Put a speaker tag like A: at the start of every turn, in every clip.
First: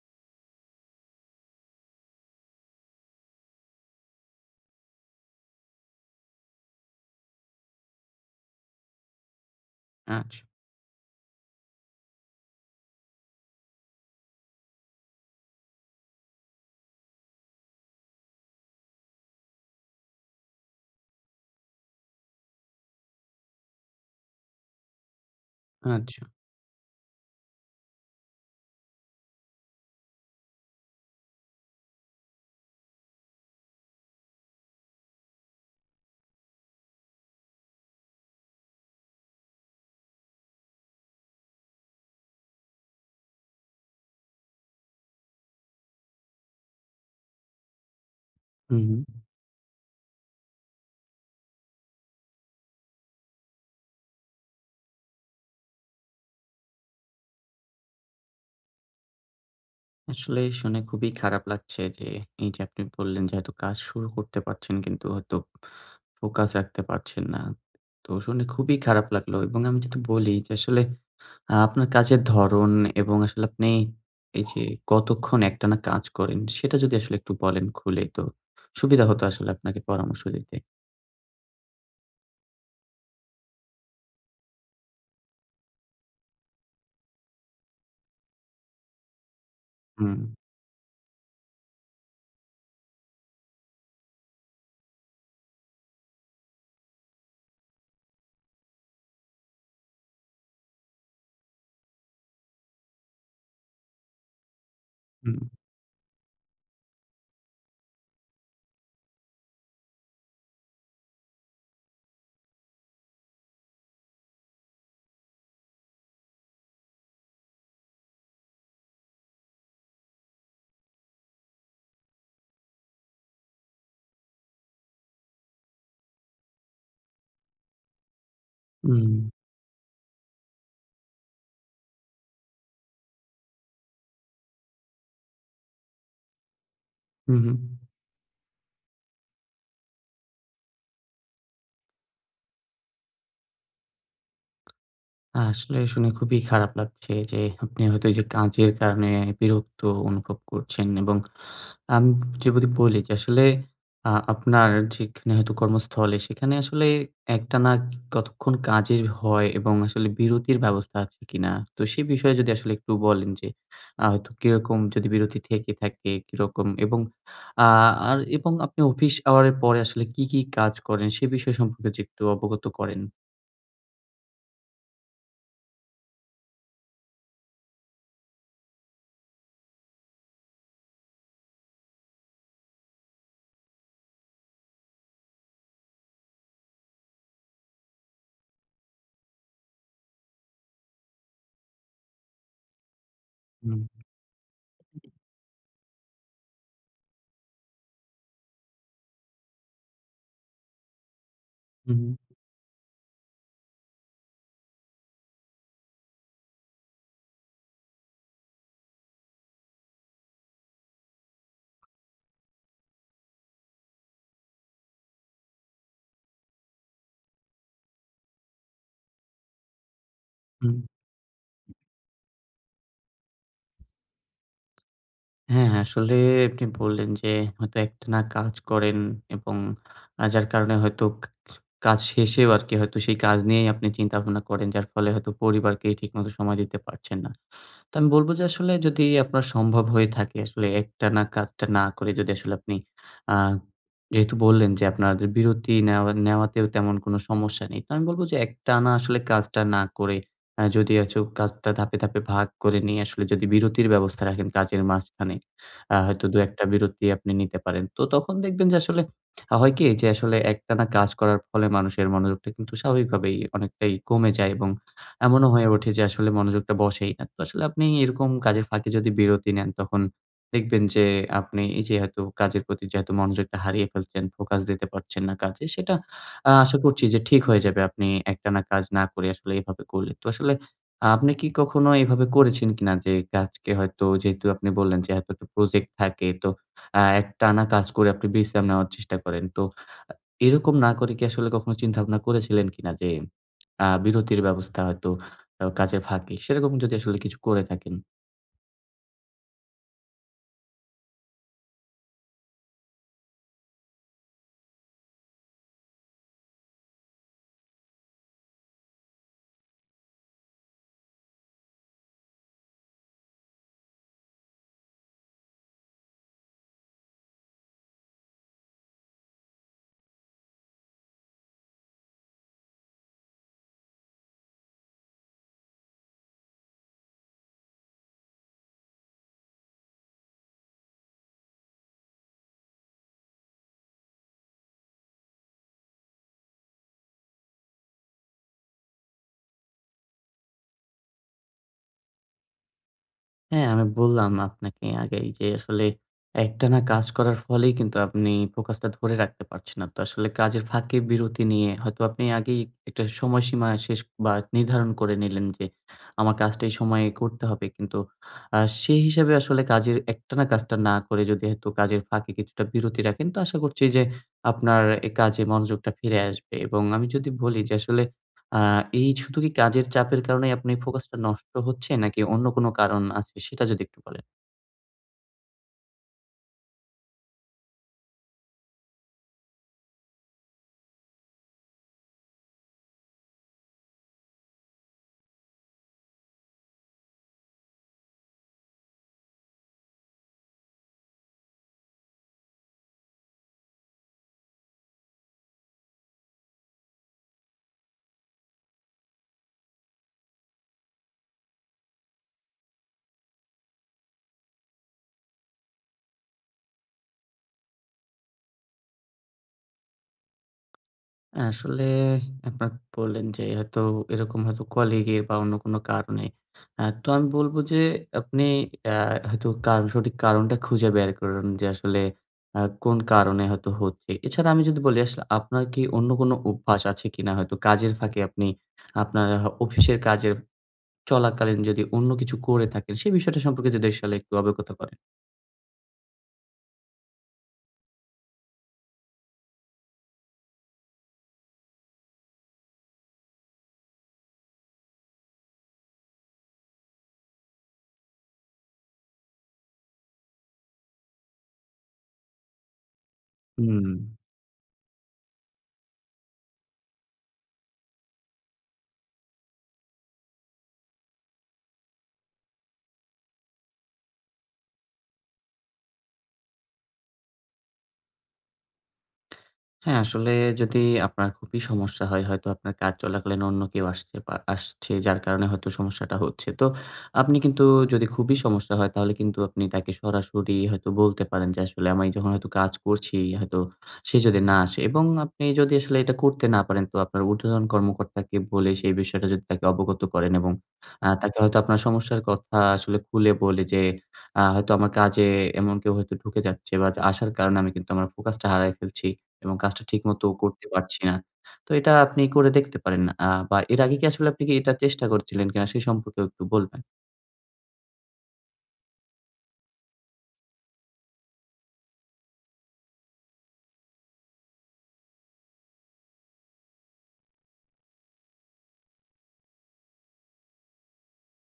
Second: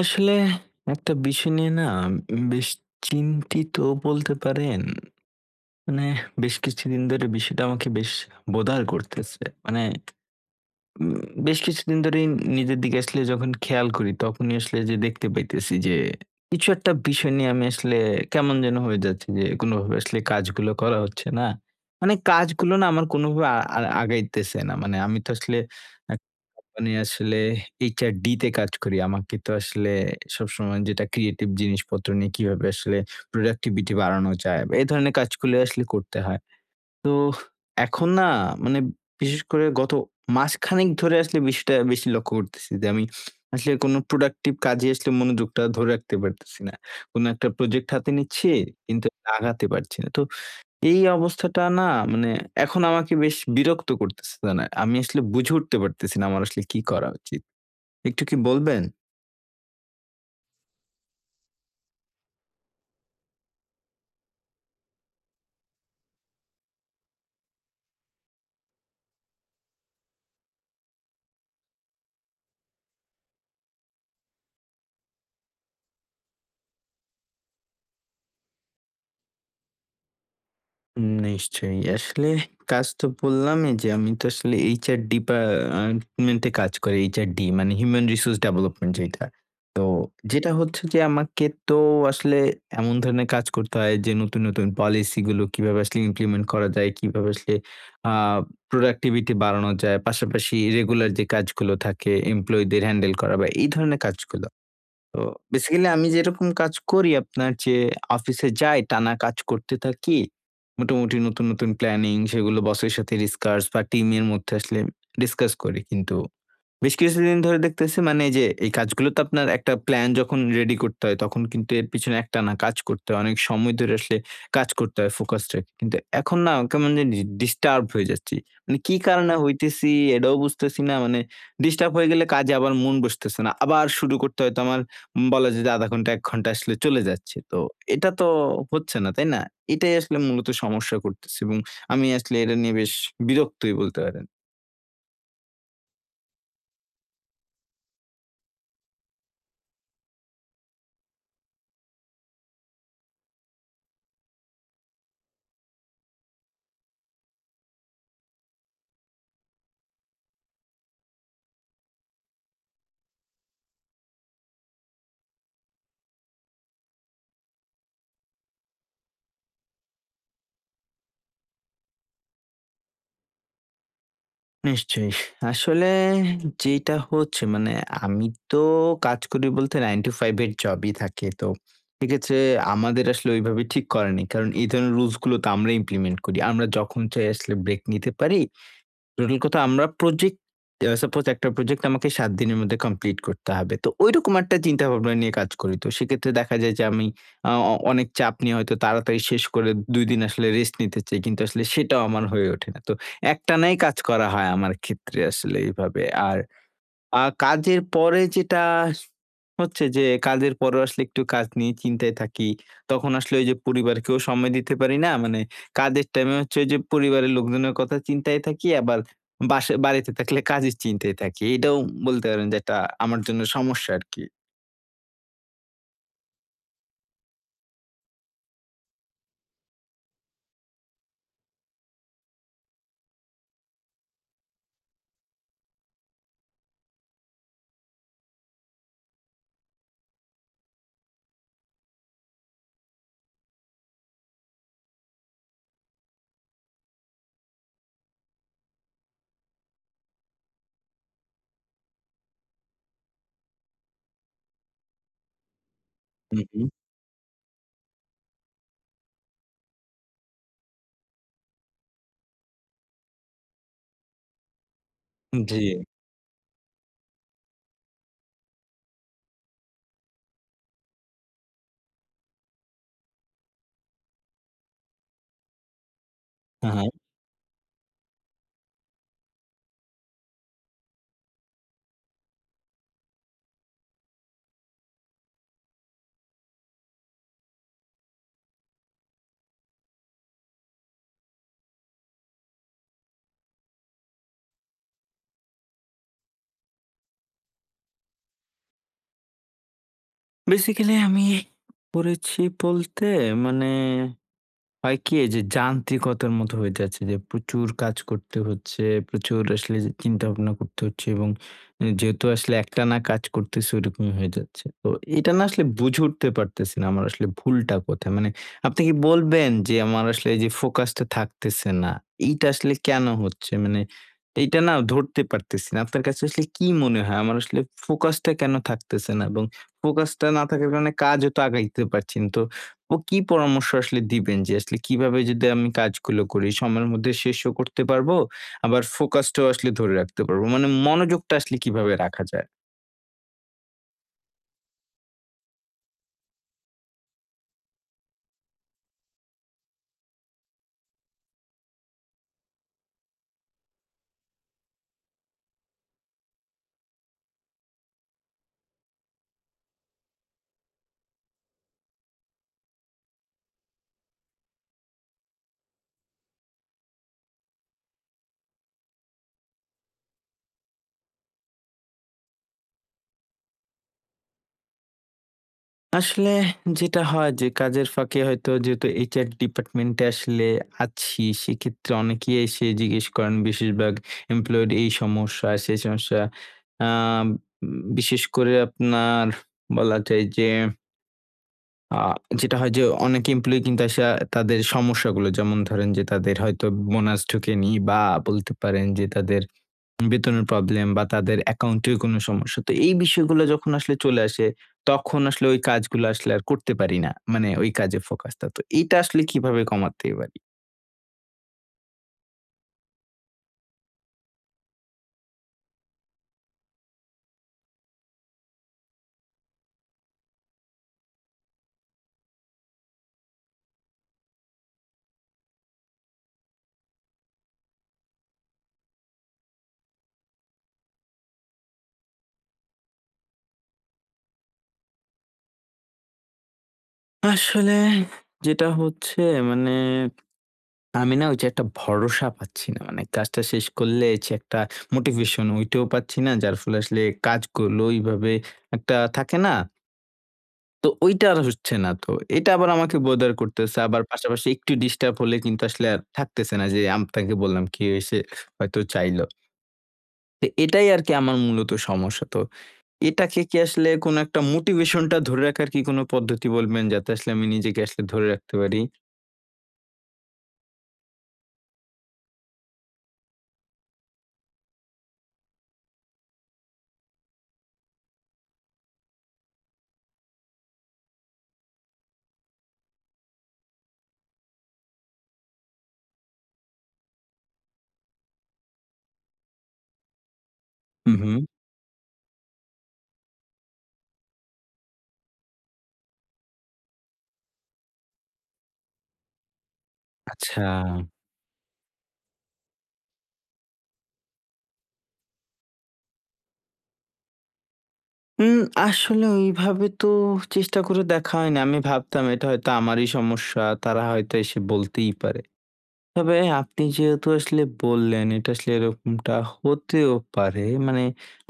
A: আসলে একটা বিষয় নিয়ে না বেশ চিন্তিত বলতে পারেন। মানে বেশ কিছুদিন ধরে বিষয়টা আমাকে বেশ বোদার করতেছে। মানে
B: আচ্ছা,
A: উম বেশ কিছুদিন ধরেই নিজের দিকে আসলে যখন খেয়াল করি, তখনই আসলে যে দেখতে পাইতেছি যে কিছু একটা বিষয় নিয়ে আমি আসলে কেমন যেন হয়ে যাচ্ছি যে কোনোভাবে আসলে কাজগুলো করা হচ্ছে না। মানে কাজগুলো না আমার কোনোভাবে আ আ আগাইতেছে না। মানে আমি তো আসলে এক
B: আচ্ছা।
A: কোম্পানি আসলে HRD তে কাজ করি। আমাকে তো আসলে সবসময় যেটা ক্রিয়েটিভ জিনিসপত্র নিয়ে কিভাবে আসলে প্রোডাক্টিভিটি বাড়ানো যায় বা এই ধরনের কাজগুলো আসলে করতে হয়। তো এখন না মানে বিশেষ করে গত মাসখানেক ধরে আসলে বিষয়টা বেশি লক্ষ্য করতেছি যে আমি আসলে কোনো প্রোডাক্টিভ কাজে আসলে মনোযোগটা ধরে রাখতে পারতেছি না। কোনো একটা প্রজেক্ট হাতে নিচ্ছি
B: হুম, হুম।
A: কিন্তু আগাতে পারছি না। তো এই অবস্থাটা না মানে এখন আমাকে বেশ বিরক্ত করতেছে। না, না, আমি আসলে বুঝে উঠতে পারতেছি না আমার আসলে কি করা উচিত। একটু কি বলবেন?
B: আসলে শুনে খুবই খারাপ লাগছে যে, এই যে আপনি বললেন যে হয়তো কাজ শুরু করতে পারছেন কিন্তু হয়তো ফোকাস রাখতে পারছেন না। তো শুনে খুবই খারাপ লাগলো এবং আমি যদি বলি যে আসলে আপনার কাজের ধরন এবং আসলে আপনি এই যে কতক্ষণ একটানা কাজ করেন সেটা যদি আসলে একটু বলেন খুলে তো সুবিধা হতো আসলে আপনাকে পরামর্শ দিতে।
A: নিশ্চয়ই। আসলে কাজ তো বললামই যে আমি তো আসলে HR ডিপার্টমেন্টে কাজ করি। HRD মানে হিউম্যান রিসোর্স ডেভেলপমেন্ট যেটা। তো
B: হুম,
A: যেটা হচ্ছে যে আমাকে তো আসলে এমন ধরনের কাজ করতে হয় যে নতুন, নতুন পলিসি গুলো কিভাবে আসলে ইমপ্লিমেন্ট করা যায়, কিভাবে আসলে আ প্রোডাক্টিভিটি বাড়ানো যায়। পাশাপাশি রেগুলার যে কাজগুলো থাকে এমপ্লয়িদের হ্যান্ডেল করা বা এই ধরনের কাজগুলো। তো
B: হুম,
A: বেসিক্যালি আমি যেরকম কাজ করি আপনার যে অফিসে যাই, টানা কাজ করতে থাকি। মোটামুটি নতুন, নতুন প্ল্যানিং সেগুলো বসের সাথে ডিসকাস বা টিমের মধ্যে আসলে ডিসকাস করি কিন্তু বেশ কিছুদিন ধরে দেখতেছি মানে এই যে এই কাজগুলো তো আপনার একটা প্ল্যান যখন রেডি করতে হয় তখন কিন্তু এর পিছনে একটানা কাজ করতে হয়। অনেক সময় ধরে আসলে কাজ করতে হয় ফোকাস রেখে। কিন্তু এখন না কেমন জানি ডিস্টার্ব হয়ে যাচ্ছি। মানে কি
B: হুম,
A: কারণে হইতেছি এটাও বুঝতেছি না। মানে ডিস্টার্ব হয়ে গেলে কাজে আবার মন বসতেছে না। আবার শুরু করতে হয়তো আমার বলা যায় যে ০.৫ ঘন্টা ১ ঘন্টা আসলে চলে যাচ্ছে।
B: হুম, হুম।
A: তো এটা তো হচ্ছে না, তাই না? এটাই আসলে মূলত সমস্যা করতেছে এবং আমি আসলে এটা নিয়ে বেশ বিরক্তই বলতে পারেন।
B: আসলে শুনে খুবই খারাপ লাগছে যে আপনি হয়তো এই যে কাজের কারণে বিরক্ত অনুভব করছেন এবং আমি যদি বলি যে আসলে আপনার যেখানে হয়তো কর্মস্থলে সেখানে আসলে একটানা কতক্ষণ কাজের হয় এবং আসলে বিরতির ব্যবস্থা আছে কিনা? তো সে বিষয়ে যদি আসলে একটু বলেন যে হয়তো কিরকম যদি বিরতি থেকে থাকে কিরকম? এবং আ আর এবং আপনি অফিস আওয়ারের পরে আসলে কি, কি কাজ করেন সে বিষয় সম্পর্কে যদি একটু অবগত করেন?
A: নিশ্চয়ই। আসলে যেটা হচ্ছে মানে আমি তো কাজ করি বলতে 9 to 5 এর জবই থাকে। তো সেক্ষেত্রে আমাদের আসলে ওইভাবে ঠিক করা নেই। কারণ এই ধরনের রুলস গুলো তো আমরা ইমপ্লিমেন্ট করি। আমরা যখন চাই আসলে ব্রেক নিতে পারি। টোটাল কথা আমরা প্রজেক্ট সাপোজ একটা প্রজেক্ট আমাকে ৭ দিনের মধ্যে কমপ্লিট করতে হবে।
B: হুম।
A: তো ঐরকম একটা চিন্তাভাবনা নিয়ে কাজ করি। তো সেক্ষেত্রে দেখা যায় যে আমি আ অ অনেক চাপ নিয়ে হয়তো তাড়াতাড়ি শেষ করে ২ দিন আসলে রেস্ট নিতে চাই। কিন্তু আসলে সেটাও
B: হুম,
A: আমার হয়ে ওঠে না। তো একটানাই কাজ করা হয় আমার ক্ষেত্রে আসলে এভাবে। আর কাজের পরে যেটা হচ্ছে যে কাজের পরেও আসলে একটু কাজ নিয়ে চিন্তায় থাকি। তখন আসলে ওই যে পরিবারকেও সময় দিতে পারি না। মানে কাজের টাইমে হচ্ছে ওই যে পরিবারের লোকজনের কথা চিন্তায় থাকি আবার বাসা বাড়িতে থাকলে
B: হুম।
A: কাজের চিন্তায় থাকি। এটাও বলতে পারেন যে একটা আমার জন্য সমস্যা আরকি।
B: হ্যাঁ, হ্যাঁ, আসলে আপনি বললেন যে হয়তো একটানা কাজ করেন এবং যার কারণে হয়তো কাজ শেষেও আরকি হয়তো সেই কাজ নিয়েই আপনি চিন্তা ভাবনা করেন। যার ফলে হয়তো পরিবারকে ঠিকমতো সময় দিতে পারছেন না। তো আমি বলব যে আসলে যদি আপনার সম্ভব হয়ে থাকে আসলে একটানা কাজটা না করে যদি আসলে আপনি আ যেহেতু বললেন যে আপনাদের বিরতি নেওয়া নেওয়াতেও তেমন কোনো সমস্যা নেই। তো আমি বলব যে একটানা আসলে কাজটা না করে যদি আছো কাজটা ধাপে, ধাপে ভাগ করে নিয়ে আসলে যদি বিরতির ব্যবস্থা রাখেন কাজের মাঝখানে আ হয়তো হুম।
A: হু,
B: ২-১
A: হু।
B: টা বিরতি আপনি নিতে পারেন। তো তখন দেখবেন যে আসলে হয় কি যে আসলে একটানা কাজ করার ফলে মানুষের মনোযোগটা কিন্তু স্বাভাবিকভাবেই অনেকটাই কমে যায় এবং এমনও
A: জি।
B: হয়ে ওঠে যে আসলে মনোযোগটা বসেই না। তো আসলে আপনি এরকম কাজের ফাঁকে যদি বিরতি নেন, তখন দেখবেন যে আপনি এই যে এত কাজের প্রতি যে এত মনোযোগটা হারিয়ে ফেলছেন, ফোকাস দিতে পারছেন না কাজে, সেটা
A: হ্যাঁ,
B: আশা
A: হ্যাঁ।
B: করছি যে ঠিক হয়ে যাবে আপনি একটানা কাজ না করে আসলে এভাবে করলে। তো আসলে আপনি কি কখনো এভাবে করেছেন কিনা যে কাজকে হয়তো যেহেতু আপনি বললেন যে এতটা প্রজেক্ট থাকে, তো একটানা কাজ করে আপনি বিশ্রাম নেওয়ার চেষ্টা করেন। তো আ এরকম না করে কি আসলে কখনো চিন্তা ভাবনা করেছিলেন কিনা যে বিরতির ব্যবস্থা হয়তো কাজের ফাঁকে। সেরকম যদি আসলে কিছু করে থাকেন,
A: বেসিক্যালি আমি করেছি বলতে মানে হয় কি? যে যান্ত্রিকতার মতো হয়ে যাচ্ছে যে প্রচুর কাজ করতে হচ্ছে, প্রচুর আসলে যে চিন্তাভাবনা করতে হচ্ছে এবং এ যেহেতু আসলে একটানা কাজ করতেছি ওরকমই হয়ে যাচ্ছে। তো এটা না আসলে বুঝে উঠতে পারতেছি না আমার আসলে ভুলটা কোথায়? মানে আপনি কি বলবেন যে আমার আসলে এই যে ফোকাসটা থাকতেছে না, এইটা আসলে কেন হচ্ছে? মানে এইটা না ধরতে পারতেছি না। আপনার কাছে আসলে কি মনে হয় আমার আসলে ফোকাসটা কেন থাকতেছে না? এবং ফোকাসটা না থাকার কারণে কাজও তো আগাইতে পারছি না। তো ও কি পরামর্শ আসলে দিবেন যে আসলে কিভাবে যদি আমি কাজগুলো করি সময়ের মধ্যে শেষও করতে পারবো আবার ফোকাসটাও আসলে ধরে রাখতে পারবো মানে মনোযোগটা আসলে কিভাবে রাখা যায়
B: হ্যাঁ, আমি বললাম আপনাকে আগেই যে আসলে একটানা কাজ করার ফলেই কিন্তু আপনি ফোকাসটা ধরে রাখতে পারছেন না। তো আসলে কাজের ফাঁকে বিরতি নিয়ে হয়তো আপনি আগেই একটা সময়সীমা শেষ বা নির্ধারণ করে নিলেন যে আমার কাজটা এই সময়ে করতে হবে। কিন্তু আ সেই হিসাবে আসলে কাজের একটানা কাজটা না করে যদি হয়তো কাজের ফাঁকে কিছুটা বিরতি রাখেন, তো আশা করছি যে আপনার কাজে মনোযোগটা ফিরে আসবে। এবং আমি যদি বলি যে আসলে আ এই শুধু কি কাজের চাপের কারণেই আপনি ফোকাসটা নষ্ট হচ্ছে নাকি অন্য কোনো কারণ আছে সেটা যদি একটু বলেন?
A: আসলে যেটা হয় যে কাজের ফাঁকে হয়তো যেহেতু এইচআর ডিপার্টমেন্টে আসলে আছি সেক্ষেত্রে অনেকেই এসে জিজ্ঞেস করেন বেশিরভাগ এমপ্লয়েড এই সমস্যা সেই সমস্যা আহ, বিশেষ করে আপনার বলা যায় যে আ যেটা হয় যে অনেক এমপ্লয়ি কিন্তু আইসা তাদের সমস্যাগুলো যেমন ধরেন যে তাদের হয়তো বোনাস ঢোকেনি বা বলতে পারেন যে তাদের বেতনের প্রবলেম বা তাদের অ্যাকাউন্টের কোনো সমস্যা। তো এই বিষয়গুলো যখন আসলে চলে আসে তখন আসলে ওই কাজগুলো আসলে আর করতে পারি না। মানে ওই কাজে ফোকাসটা। তো এটা আসলে কিভাবে কমাতে পারি?
B: আসলে আপনার বললেন যে হয়তো এরকম হয়তো কলিগের বা অন্য কোনো কারণে। তো আমি বলব যে আপনি আ হয়তো কারণ সঠিক কারণটা খুঁজে বের করুন যে আসলে কোন কারণে হয়তো হচ্ছে। এছাড়া আমি যদি বলি আসলে আপনার কি অন্য কোনো অভ্যাস আছে কিনা হয়তো কাজের ফাঁকে আপনি আপনার অফিসের কাজের চলাকালীন যদি অন্য কিছু করে থাকেন, সেই বিষয়টা সম্পর্কে যদি আসলে একটু অবগত করেন।
A: আসলে যেটা হচ্ছে মানে আমি না ওই যে একটা ভরসা পাচ্ছি না। মানে কাজটা শেষ করলে যে একটা মোটিভেশন ওইটাও পাচ্ছি না। যার ফলে আসলে কাজগুলো ওইভাবে একটা থাকে না? তো ওইটা আর হচ্ছে না তো। এটা আবার আমাকে bother করতেছে।
B: হুম।
A: আবার পাশাপাশি একটু ডিস্টার্ব হলে কিন্তু আসলে আর থাকতেছে না যে আপনাকে বললাম কেউ এসে হয়তো চাইলো। তো এটাই আরকি আমার মূলত সমস্যা। তো এটাকে কি আসলে কোনো একটা মোটিভেশনটা ধরে রাখার কি কোনো পদ্ধতি বলবেন? যাতে আসলে আমি নিজেকে আসলে ধরে রাখতে পারি?
B: হ্যাঁ, আসলে যদি আপনার খুবই সমস্যা হয়, হয়তো আপনার কাজ চলাকালীন অন্য কেউ আসছে আসছে যার কারণে হয়তো সমস্যাটা হচ্ছে। তো আপনি কিন্তু যদি খুবই সমস্যা হয় তাহলে কিন্তু আপনি তাকে সরাসরি হয়তো বলতে পারেন যে, "আসলে আমি যখন হয়তো কাজ করছি হয়তো সে যদি না আসে" এবং আপনি যদি আসলে এটা করতে না পারেন তো আপনার ঊর্ধ্বতন কর্মকর্তাকে বলে সেই বিষয়টা যদি তাকে অবগত করেন এবং
A: হু, হু।
B: তাকে হয়তো আপনার সমস্যার কথা আসলে খুলে বলে যে, "হয়তো আমার কাজে এমন কেউ হয়তো ঢুকে যাচ্ছে বা আসার কারণে আমি কিন্তু আমার ফোকাসটা হারায় ফেলছি।" এবং কাজটা ঠিকমতো
A: আচ্ছা।
B: করতে পারছি না। তো এটা আপনি করে দেখতে পারেন। বা এর আগে কি আসলে আপনি কি এটা চেষ্টা করছিলেন কিনা সে সম্পর্কেও একটু বলবেন?
A: উম আসলে ওইভাবে তো চেষ্টা করে দেখা হয়নি। আমি ভাবতাম এটা হয়তো আমারই সমস্যা। তারা হয়তো এসে বলতেই পারে। তবে আপনি যেহেতু আসলে বললেন, এটা আসলে এরকমটা হতেও পারে। মানে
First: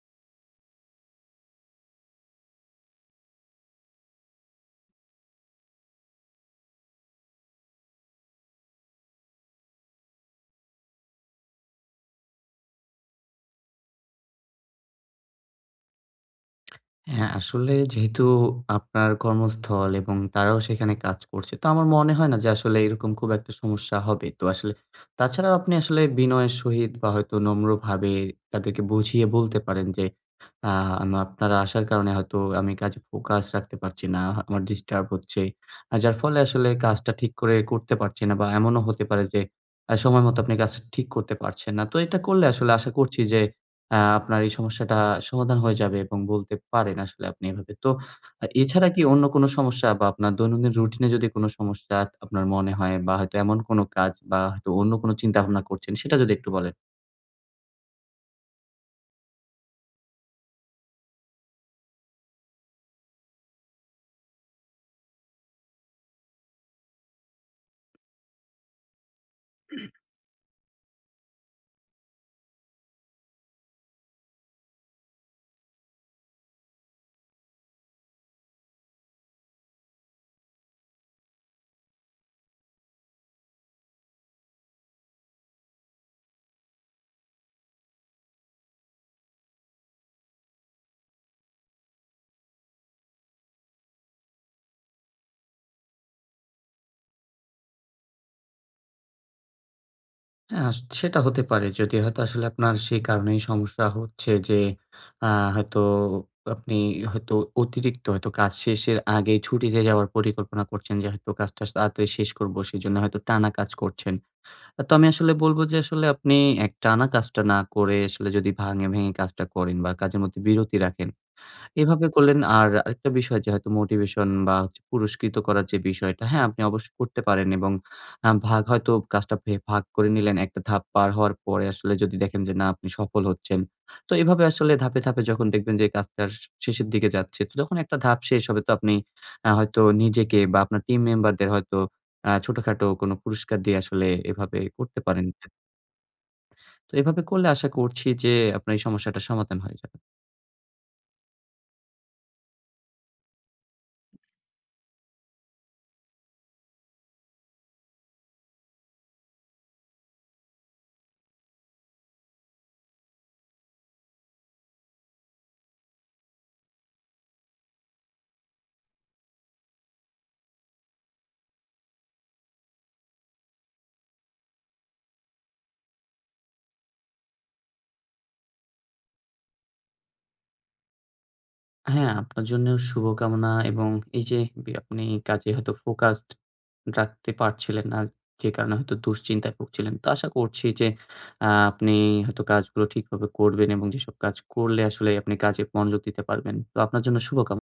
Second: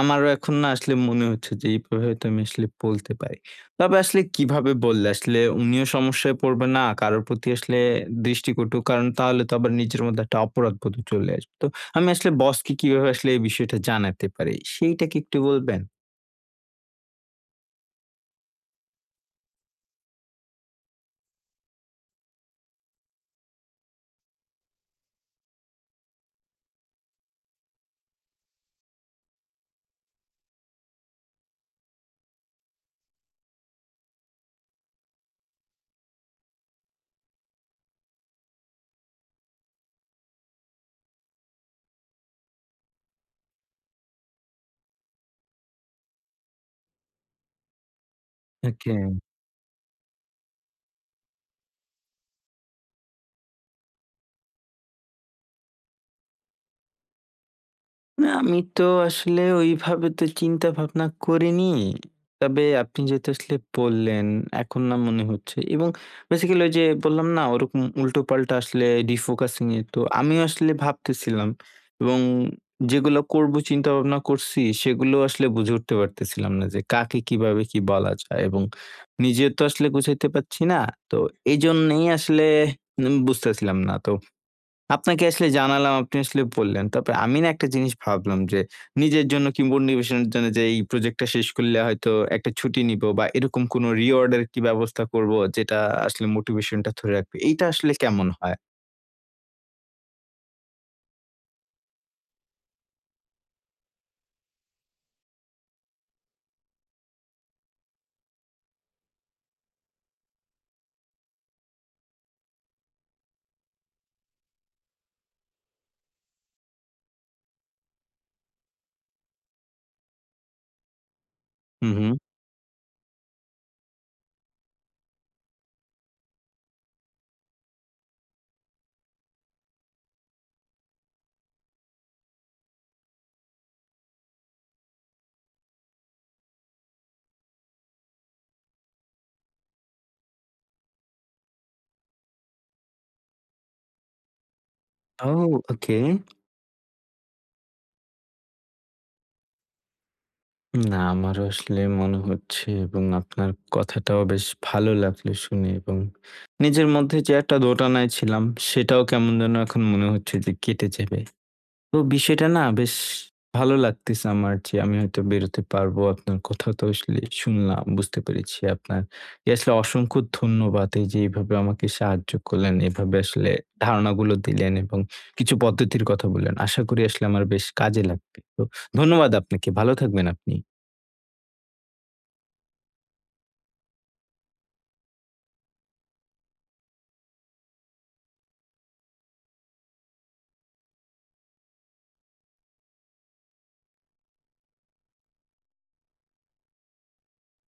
A: আমারও এখন না আসলে মনে হচ্ছে যে এইভাবে হয়তো আমি আসলে বলতে পারি। তবে আসলে কিভাবে বললে আসলে উনিও সমস্যায় পড়বে না, কারো প্রতি আসলে দৃষ্টিকটু। কারণ তাহলে তো আবার নিজের মধ্যে একটা অপরাধবোধও চলে আসবে। তো আমি আসলে বসকে কিভাবে আসলে এই বিষয়টা জানাতে পারি সেইটা কি একটু বলবেন?
B: হ্যাঁ, আসলে যেহেতু আপনার কর্মস্থল এবং তারাও সেখানে কাজ করছে। তো আমার মনে হয় না যে আসলে এরকম খুব একটা সমস্যা হবে। তো আসলে তাছাড়াও আপনি আসলে বিনয়ের সহিত বা হয়তো নম্রভাবে তাদেরকে বুঝিয়ে বলতে পারেন যে, আ আমা আপনারা আসার কারণে হয়তো আমি কাজে ফোকাস রাখতে পারছি না। আমার ডিস্টার্ব হচ্ছে। যার ফলে আসলে কাজটা ঠিক করে করতে পারছি না বা এমনও হতে পারে যে সময় মতো আপনি কাজটা ঠিক করতে পারছেন না। তো এটা করলে আসলে আশা করছি যে আপনার এই সমস্যাটা সমাধান হয়ে যাবে এবং বলতে পারেন আসলে আপনি এভাবে। তো এছাড়া
A: ওকে।
B: কি অন্য কোনো সমস্যা বা আপনার দৈনন্দিন রুটিনে যদি কোনো সমস্যা আপনার মনে হয় বা হয়তো এমন কোনো কাজ বা হয়তো অন্য কোনো চিন্তাভাবনা করছেন সেটা যদি একটু বলেন?
A: না, আমি তো আসলে ওইভাবে তো চিন্তা ভাবনা করিনি। তবে আপনি যেহেতু আসলে বললেন, এখন না মনে হচ্ছে এবং বেসিক্যালি ওই যে বললাম না ওরকম উল্টোপাল্টা আসলে refocusing এ তো আমিও আসলে ভাবতেছিলাম এবং যেগুলো করব চিন্তা ভাবনা করছি সেগুলো আসলে বুঝে উঠতে পারতেছিলাম না যে কাকে কিভাবে কি বলা যায় এবং নিজে তো আসলে গুছাইতে পারছি না। তো এজন্যেই আসলে বুঝতেছিলাম না। তো আপনাকে আসলে জানালাম, আপনি আসলে বললেন। তারপরে আমি না একটা জিনিস ভাবলাম যে, নিজের জন্য কিংবা মোটিভেশনের জন্য যে এই প্রজেক্টটা শেষ করলে হয়তো একটা ছুটি নিবো বা এরকম কোনো রিওয়ার্ড এর কি ব্যবস্থা করব যেটা আসলে মোটিভেশনটা ধরে রাখবে। এইটা আসলে কেমন হয়?
B: হ্যাঁ, সেটা হতে পারে। যদি হয়তো আসলে আপনার সেই কারণেই সমস্যা হচ্ছে যে আ হয়তো আপনি হয়তো অতিরিক্ত হয়তো কাজ শেষের আগেই ছুটিতে যাওয়ার পরিকল্পনা করছেন যে হয়তো কাজটা তাড়াতাড়ি শেষ করব। সেজন্য হয়তো টানা কাজ করছেন। তো আমি আসলে বলবো যে আসলে আপনি একটানা কাজটা না করে আসলে যদি ভাঙে ভেঙে কাজটা করেন বা কাজের মধ্যে বিরতি রাখেন
A: হুম,
B: এভাবে
A: হুম।
B: করলেন আর আরেকটা বিষয় যে হয়তো মোটিভেশন বা হচ্ছে পুরস্কৃত করার যে বিষয়টা, হ্যাঁ, আপনি অবশ্যই করতে পারেন এবং আ ভাগ হয়তো কাজটা ভাগ করে নিলেন। একটা ধাপ পার হওয়ার পরে আসলে যদি দেখেন যে না আপনি সফল হচ্ছেন। তো এভাবে আসলে ধাপে, ধাপে যখন দেখবেন যে কাজটার শেষের দিকে যাচ্ছে, তো যখন একটা ধাপ শেষ হবে তো আপনি হয়তো নিজেকে বা আপনার টিম মেম্বারদের হয়তো ছোটখাটো কোনো পুরস্কার দিয়ে আসলে এভাবে করতে পারেন।
A: ও ওকে।
B: তো এভাবে করলে আশা করছি যে আপনার এই সমস্যাটার সমাধান হয়ে যাবে।
A: না আমারও আসলে মনে হচ্ছে এবং আপনার কথাটাও বেশ ভালো লাগলো শুনে এবং নিজের মধ্যে যে একটা দোটানায় ছিলাম সেটাও কেমন যেন এখন মনে হচ্ছে যে কেটে যাবে। তো বিষয়টা না বেশ ভালো লাগতেছে আমার যে আমি হয়তো বেরোতে পারবো। আপনার কথাও তো আসলে শুনলাম, বুঝতে পেরেছি আপনার। এ আসলে অসংখ্য ধন্যবাদ এই যে এভাবে আমাকে সাহায্য করলেন। এভাবে আসলে ধারণাগুলো দিলেন এবং কিছু পদ্ধতির কথা বললেন। আশা করি আসলে আমার বেশ কাজে লাগবে। তো ধন্যবাদ আপনাকে। ভালো থাকবেন আপনি।
B: হ্যাঁ, আপনার জন্যেও শুভকামনা এবং এই যে আপনি কাজে হয়তো ফোকাসড রাখতে পারছিলেন না। যে কারণে হয়তো দুশ্চিন্তায় ভুগছিলেন। তো আশা করছি যে আপনি হয়তো কাজগুলো ঠিকভাবে করবেন এবং যেসব কাজ করলে আসলে আপনি কাজে মনোযোগ দিতে পারবেন। তো আপনার জন্য শুভকামনা।